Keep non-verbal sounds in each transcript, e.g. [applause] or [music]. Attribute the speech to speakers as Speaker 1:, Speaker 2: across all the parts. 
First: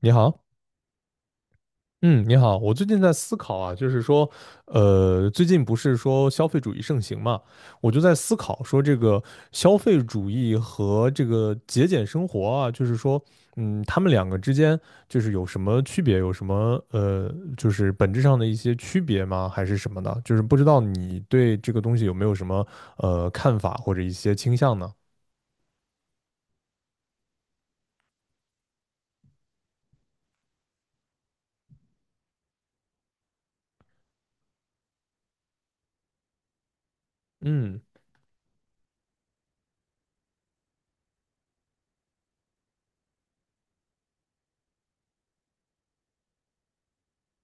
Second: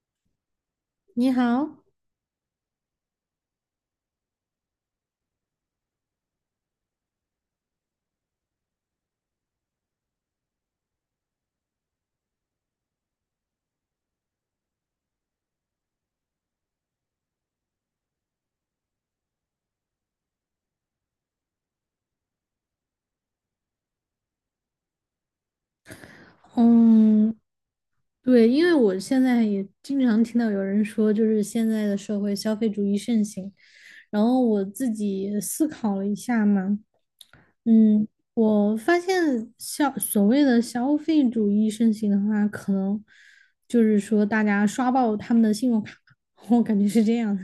Speaker 1: 你好，
Speaker 2: 你好。
Speaker 1: 嗯，你好。我最近在思考啊，就是说，呃，最近不是说消费主义盛行嘛，我就在思考说，这个消费主义和这个节俭生活啊，就是说，他们两个之间就是有什么区别，有什么就是本质上的一些区别吗？还是什么的？就是不知道你对这个东西有没有什么看法或者一些倾向呢？
Speaker 2: 嗯，对，因为我现在也经常听到有人说，就是现在的社会消费主义盛行，然后我自己思考了一下嘛。
Speaker 1: 嗯
Speaker 2: 嗯，我发现所谓的消费主义盛行的话，可能就是说大家刷爆他们的信用卡，[laughs] 我感觉是这样的。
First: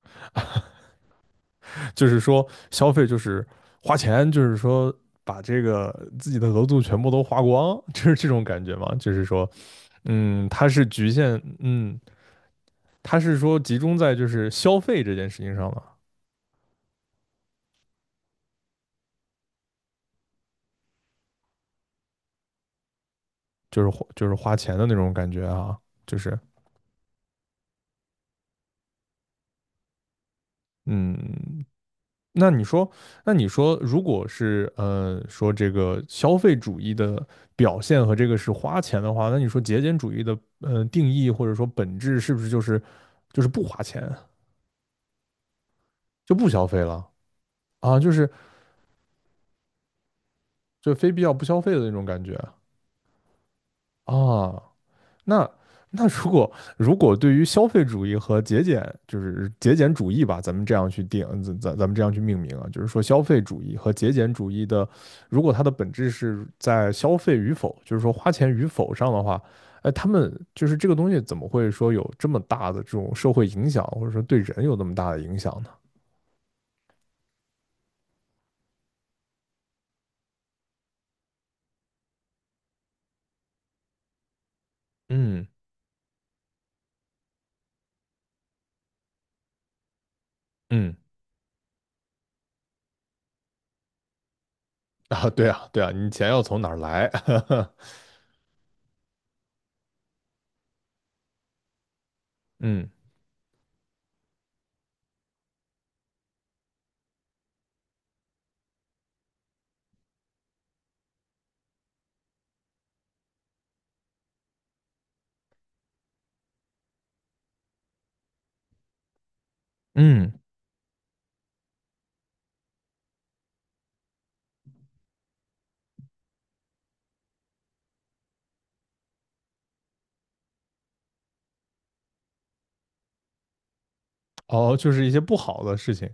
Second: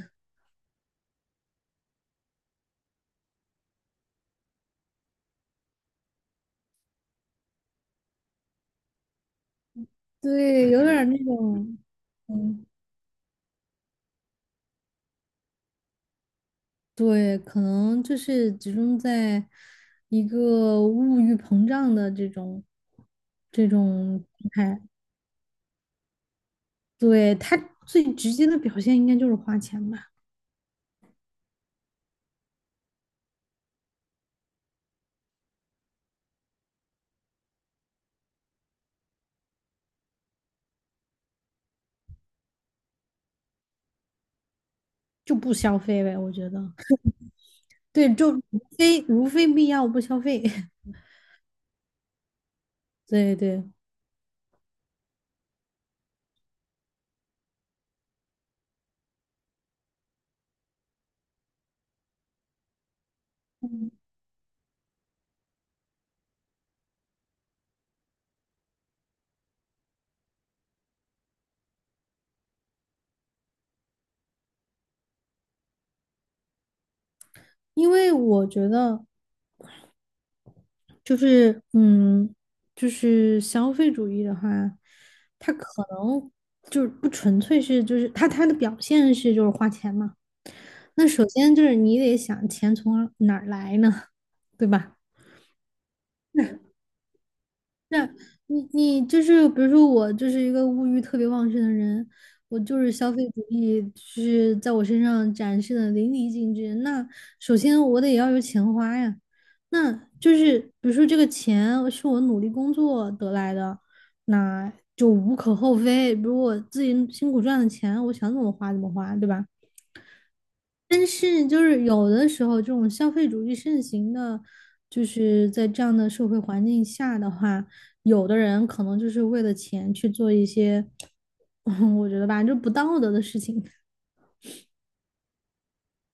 Speaker 1: 就是说消费就是花钱，就是说把这个自己的额度全部都花光，[laughs] 就是这种感觉嘛。就是说，它
Speaker 2: 对，有
Speaker 1: 是
Speaker 2: 点儿
Speaker 1: 局
Speaker 2: 那
Speaker 1: 限，
Speaker 2: 种。嗯，
Speaker 1: 它是说集中在就是消费这件事情上了，
Speaker 2: 对，可能就是集中在一个物欲膨胀的这种这
Speaker 1: 就是
Speaker 2: 种状
Speaker 1: 花钱
Speaker 2: 态。
Speaker 1: 的那种感觉啊，就是
Speaker 2: 对，他最直接的表现应该就是花钱吧。
Speaker 1: 嗯。那你说，那你说，如果是说这个消费主义的表现和这个是花钱的话，那你说节俭主义的定义或者说本质是不是就是不花钱？
Speaker 2: 就不消费呗，我
Speaker 1: 就不
Speaker 2: 觉得。
Speaker 1: 消费了啊，就
Speaker 2: 对，
Speaker 1: 是
Speaker 2: 就如非如非必要不消费。[laughs]
Speaker 1: 就非必要不消费的那种感觉
Speaker 2: 对对，
Speaker 1: 啊。那那如果对于消费主义和节俭，就是节俭主义吧，咱们这样去定，咱们这样去命名啊，就是说消费主义和节俭主义的，如果它的本质是在消费与否，就是说花钱与否上的话，哎，他们就是这个东西怎么会说有这么大的这种社会影响，或者说对人有那么大的影响呢？
Speaker 2: 因为我觉得就是嗯，就是消费主义的话，
Speaker 1: 嗯
Speaker 2: 它可能就是不纯粹是就是它的表现是就是花钱嘛。
Speaker 1: 嗯
Speaker 2: 那首先就是你得想钱从哪儿来呢，[laughs] 对吧？
Speaker 1: 啊。对啊对啊，你钱要从哪儿来？
Speaker 2: 那你就是比如说我就是一个物欲特别旺盛的人，我
Speaker 1: [laughs]
Speaker 2: 就
Speaker 1: 嗯
Speaker 2: 是消费主义就是在我身上展示的淋漓尽致。那首先我得要有钱花呀。那就是比如说这个钱是我努力工作得来的，那就无可厚非。比如我自己辛苦赚的钱，我想怎么花怎么花，对吧？
Speaker 1: 嗯。
Speaker 2: 但是就是有的时候，这种消费主义盛行的，就是在这样的社会环境下的话，有的人可能就是为了钱去做一些，[laughs] 我觉得吧，就不道德的事情。
Speaker 1: 哦，就是一些不好的事情。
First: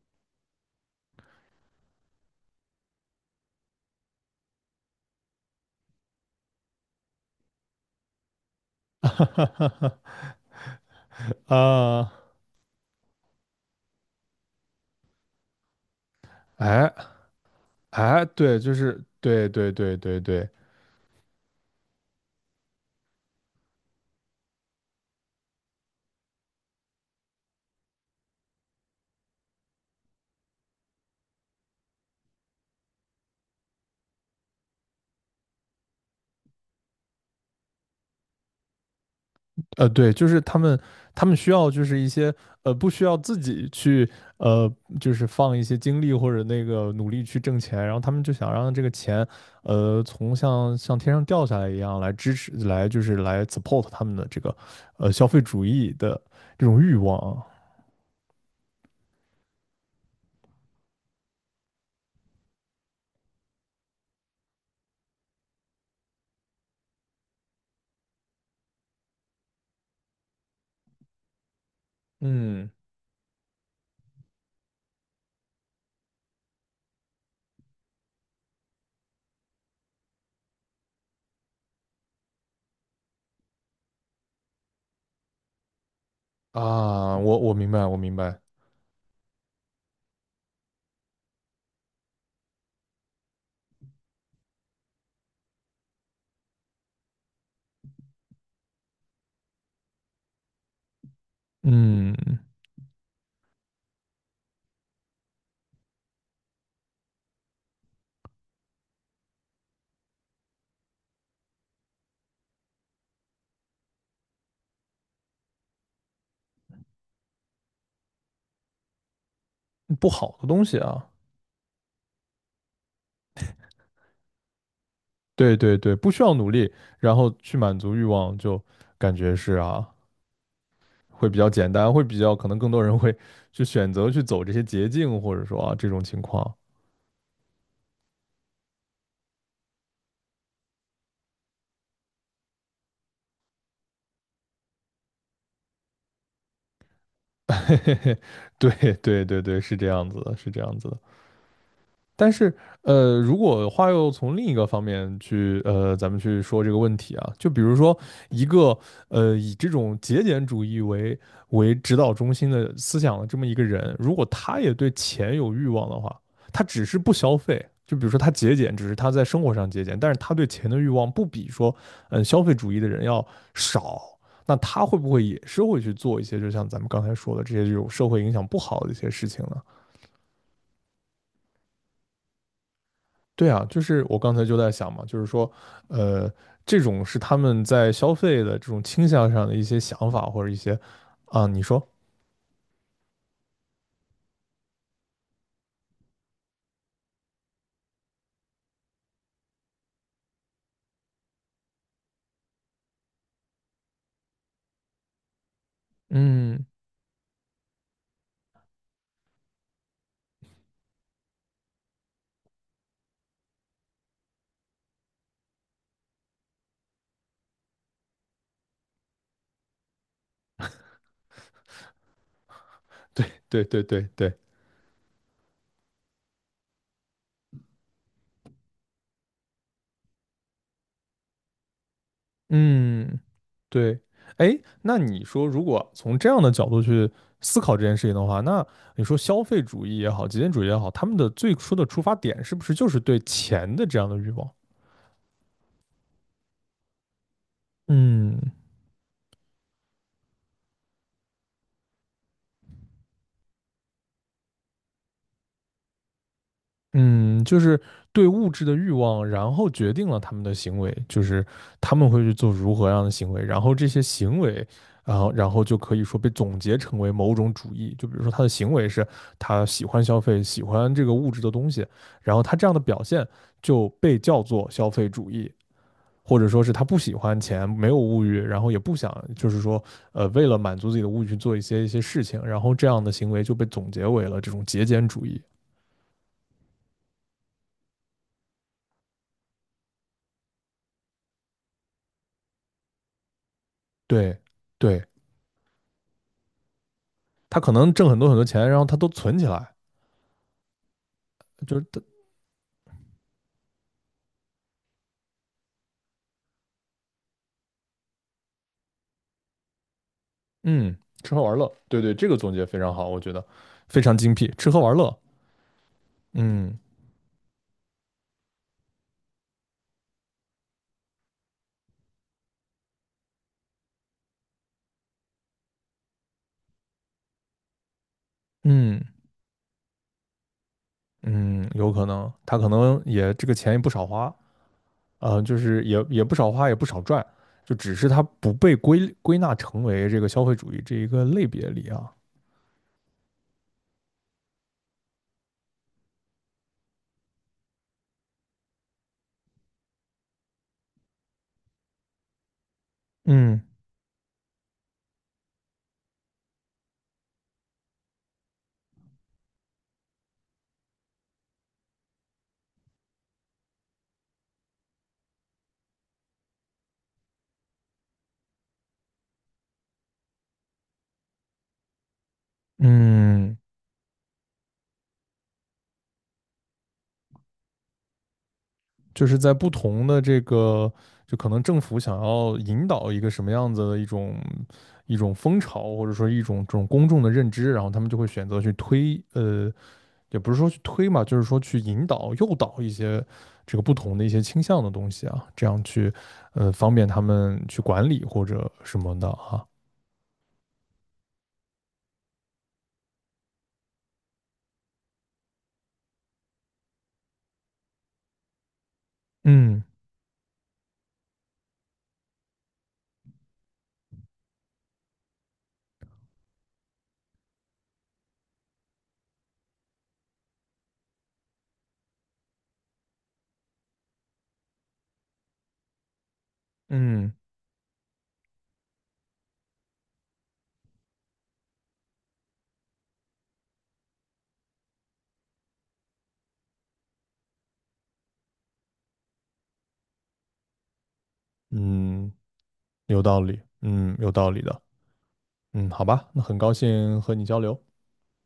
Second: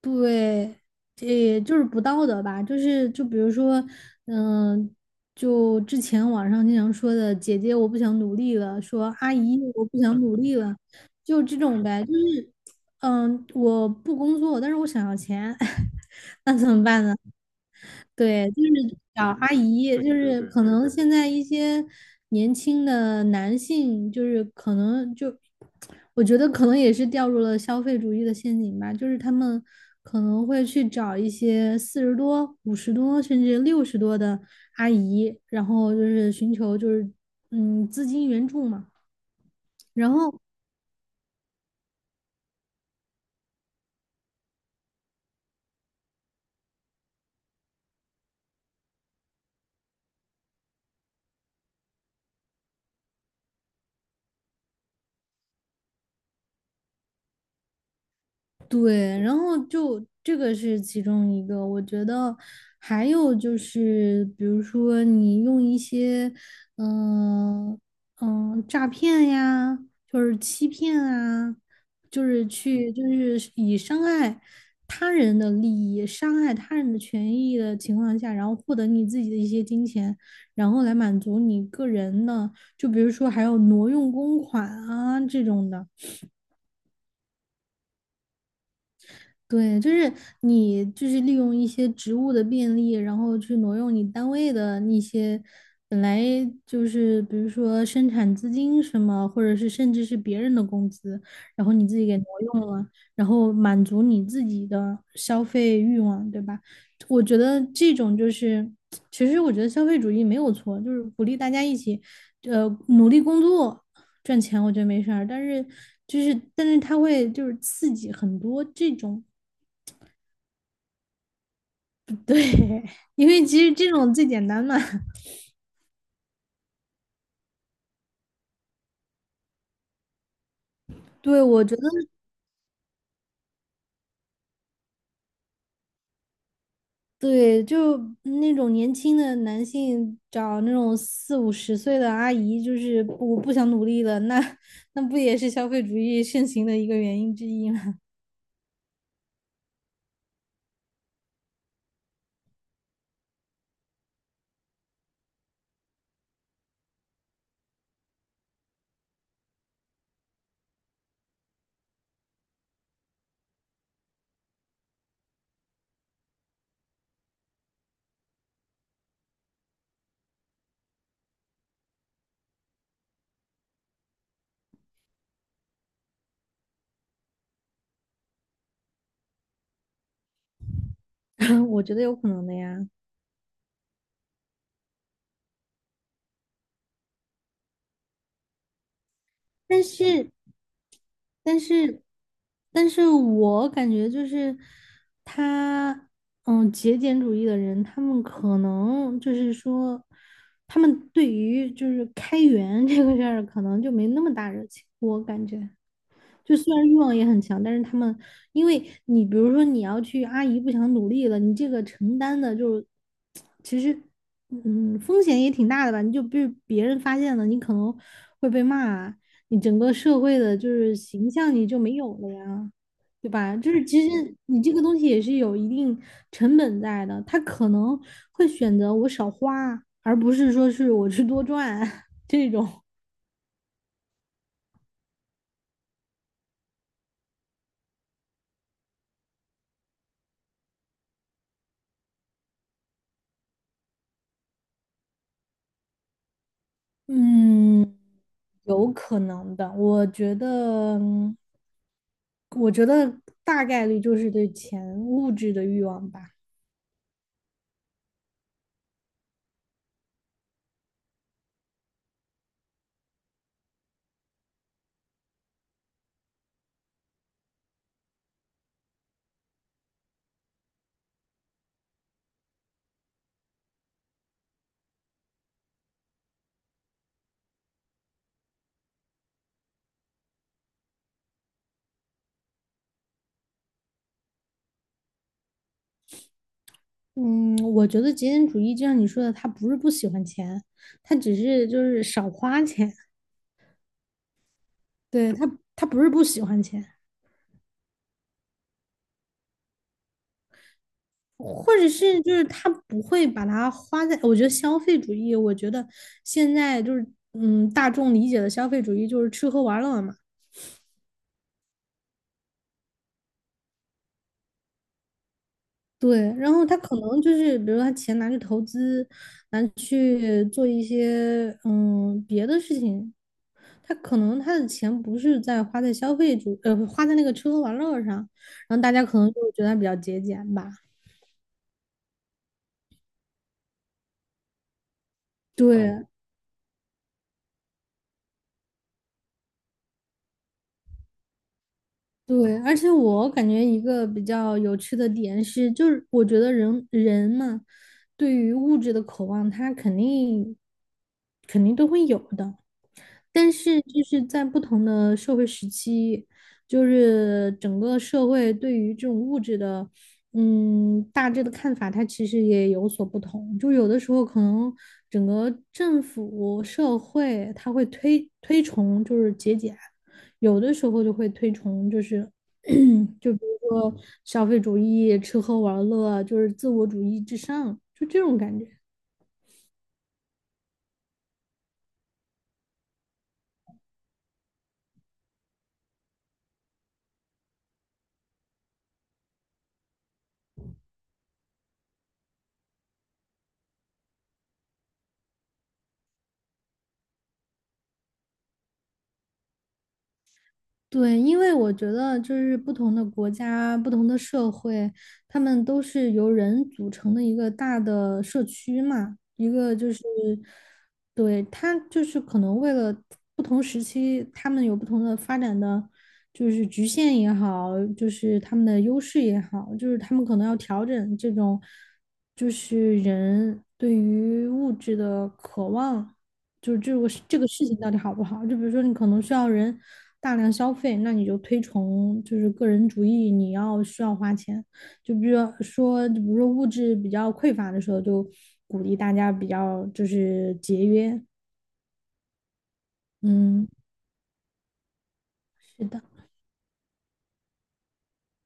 Speaker 2: 对，也就是不道德吧，就是就比如说，嗯、就之前网上经常说的"姐姐我不想努力了"，
Speaker 1: [laughs]
Speaker 2: 说
Speaker 1: 哈
Speaker 2: “阿
Speaker 1: 哈
Speaker 2: 姨
Speaker 1: 哈
Speaker 2: 我
Speaker 1: 哈。
Speaker 2: 不想努力了"，就这种呗。
Speaker 1: 啊，
Speaker 2: 就是我不工作，但是我想要钱，[laughs] 那怎么
Speaker 1: 哎
Speaker 2: 办呢？
Speaker 1: 哎，
Speaker 2: 对，
Speaker 1: 对，
Speaker 2: 就是
Speaker 1: 就是
Speaker 2: 找
Speaker 1: 对
Speaker 2: 阿
Speaker 1: 对
Speaker 2: 姨，
Speaker 1: 对
Speaker 2: 对就
Speaker 1: 对
Speaker 2: 对是
Speaker 1: 对。
Speaker 2: 对可对能对现在一些年轻的男性，就是可能就，我觉得可能也是掉入了消费主义的陷阱吧，就是他们可能会去找一些四十多、五十多，甚至六十多的阿姨，然后就是寻求就是资金援助嘛，然
Speaker 1: 对，就是
Speaker 2: 后。
Speaker 1: 他们需要就是一些不需要自己去呃就是放一些精力或者那个努力去挣钱，然后他们就想让这个钱从像天上掉下来一样来支持来就是来 support 他们的这个消费主义的这种欲望啊。
Speaker 2: 对，然后就这个是其中一个，我觉得还有就是，比如说你用一些，嗯、诈骗呀，就是欺骗啊，就是
Speaker 1: 嗯
Speaker 2: 去就是以伤害他人的利益、伤害他人的权益的情况下，然后获得你自己的一些金钱，然后来满足你个人的，就比如说还有挪用公款啊这种的。
Speaker 1: 啊，我明白我明白。
Speaker 2: 对，就是你就是利用一些职务的便利，然后去挪用你单位的那些本来就是比如说生产资金什么，或者是甚至是别人的工资，然后你自己
Speaker 1: 嗯，
Speaker 2: 给挪用了，然后满足你自己的消费欲望，对吧？我觉得这种就是，其实我觉得消费主义没有错，就是鼓励大家一起，努力工作。赚钱我觉得没事儿，但是但是它会就是刺激很多这种
Speaker 1: 不好的东西啊。
Speaker 2: [laughs] 对，因为其实这种最简单嘛。
Speaker 1: 对对对，不需要努力，然后去满足欲望，就感觉是啊，会比
Speaker 2: 对，
Speaker 1: 较
Speaker 2: 我
Speaker 1: 简
Speaker 2: 觉得
Speaker 1: 单，会比较可能更多人会去选择去走这些捷径，或者说啊这种情况。
Speaker 2: 对，就那种年轻的男性找那种四五十岁的阿姨，就是我不想努力了，那那不也是消费主义盛行的一个原因之一吗？
Speaker 1: [laughs] 对对对对，是这样子的，是这样子的。但是，如果话又从另一个方面去，咱们去说这个问题啊，就比如说一个，以这种节俭主义为指导中心的思想的这么一个人，如果他也对钱有欲望的话，他只是不消费，就比如说他节俭，只是他在生活上节俭，但是他对钱的欲望不比说，消费主义的人要少，那他会不会也是会去做一些，就像咱们刚才说的这些这种社会影响不好的一些事情呢？
Speaker 2: [laughs] 我觉得有可能的呀。
Speaker 1: 对啊，就是我刚才就在想嘛，就是说，呃，这种是他们在消费的这种倾向上的一些
Speaker 2: 但
Speaker 1: 想法
Speaker 2: 是
Speaker 1: 或者一些，啊，
Speaker 2: 但
Speaker 1: 你说。
Speaker 2: 是，但是我感觉就是他，嗯，节俭主义的人，他们可能就是说，他们对于就是开源 [laughs] 这个事儿，可能就没那么大热情，我感觉。就
Speaker 1: 嗯，
Speaker 2: 虽然欲望也很强，但是他们，因为你比如说你要去阿姨不想努力了，你这个承担的就是其实，嗯，风险也挺大的吧？你就被别人发现了，你可能会被骂，你整个社会的就是形象你就没有了呀，
Speaker 1: 对
Speaker 2: 对吧？
Speaker 1: 对
Speaker 2: 就
Speaker 1: 对
Speaker 2: 是其
Speaker 1: 对
Speaker 2: 实
Speaker 1: 对。
Speaker 2: 你这个东西也是有一定成本在的，他可能会选择我少花，而不是说是我去多赚 [laughs] 这种。
Speaker 1: 嗯，对。哎，那你说，如果从这样的角度去思考这件事情的话，那你说消费主义也好，极简主义也好，他们的最初的出发点是不是就是对钱的这样的欲望？
Speaker 2: 嗯，
Speaker 1: 嗯
Speaker 2: 有可能的。我觉得，我觉得大概率就是对钱物质的欲望吧。
Speaker 1: 嗯，就是对物质的欲望，然后决定了他们的行为，就是他们会去做如何样的行为，然后这些行为，然后就可以说被总结成为某种主义。就比如说他的行为是他喜欢消费，喜欢这个物质的东西，然后他这样的表现就被叫做消费主义，或者说是他不喜欢钱，没有物欲，然后也不想就是说为了满足自己的物欲去做一些事情，然后这样的行为就被总结为了这种节俭主义。
Speaker 2: 嗯，我觉得极简主义就像你说的，他不是不喜欢钱，他只是就是少花钱。
Speaker 1: 对，对。
Speaker 2: 对，他，他不是不喜欢钱，
Speaker 1: 他可能挣很多很多钱，然后他都存起来，
Speaker 2: 或
Speaker 1: 就是
Speaker 2: 者
Speaker 1: 他
Speaker 2: 是就是他不会把它花在。我觉得消费主义，我觉得现在就是嗯，大众理解的消费主义就是吃喝玩乐嘛。
Speaker 1: 嗯，吃喝玩乐，对对，这个总结非常好，我觉得非常精辟，吃喝玩乐。
Speaker 2: 对，然后他
Speaker 1: 嗯
Speaker 2: 可能就是，比如他钱拿去投资，拿去做一些别的事情，他可能他的钱不是在花在消费主，花在那个吃喝玩乐上，然后大
Speaker 1: 嗯
Speaker 2: 家可能就觉得他比较节俭吧。
Speaker 1: 嗯，有可能他可能也这个钱也不少花，就是
Speaker 2: 对
Speaker 1: 也
Speaker 2: 嗯
Speaker 1: 也不少花，也不少赚，就只是他不被归纳成为这个消费主义这一个类别里啊。
Speaker 2: 对，而且我感觉一个比较有趣的点是，就是我觉得人人嘛，对于物质的渴望，他肯定都会有的。但
Speaker 1: 嗯
Speaker 2: 是就是在不同的社会时期，就是整个社会对于这种物质的，嗯，大致的看法，它其实也有所不同。就有的时候可能整个政府社会它会推崇就是节俭，有的时候就会推崇就是 [clears throat] 就比
Speaker 1: 嗯。
Speaker 2: 如说消费主义、吃喝玩乐，就是自我主义至上，就这种感觉。
Speaker 1: 就是在不同的这个，就可能政府想要引导一个什么样子的一种风潮，或者说一种这种公众的认知，然后他们就会选择去推，也不是说去推嘛，就是说去引导、诱导一些这个不同的一些倾向的东西啊，这样去，方便他们去管理或者什么的啊。
Speaker 2: 对，因为我觉得就是不同的国家、不同的社会，他们都是由人组成的一个大的社区嘛，一个
Speaker 1: 嗯
Speaker 2: 就是，对，他就是可能为了不同时期，他们有不同的发展的，就是局限也好，就是他们的优势也好，就是他们可能要调整这种，就是人对于物质的渴望。就是这个
Speaker 1: 嗯
Speaker 2: 这个事情到底好不好？就比如说你可能需要人大量消费，那你就推崇就是个人主义，你要需要花钱。就比如说，比如说物质比较匮乏的时候，就鼓励大家比较就是节约。
Speaker 1: 嗯，有道理，
Speaker 2: 嗯，
Speaker 1: 嗯，有道理的。
Speaker 2: 是
Speaker 1: 嗯，
Speaker 2: 的，
Speaker 1: 好吧，那很高兴和你交流。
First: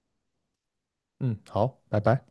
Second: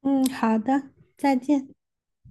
Speaker 2: 嗯，好的，再
Speaker 1: 嗯，
Speaker 2: 见。
Speaker 1: 好，拜拜。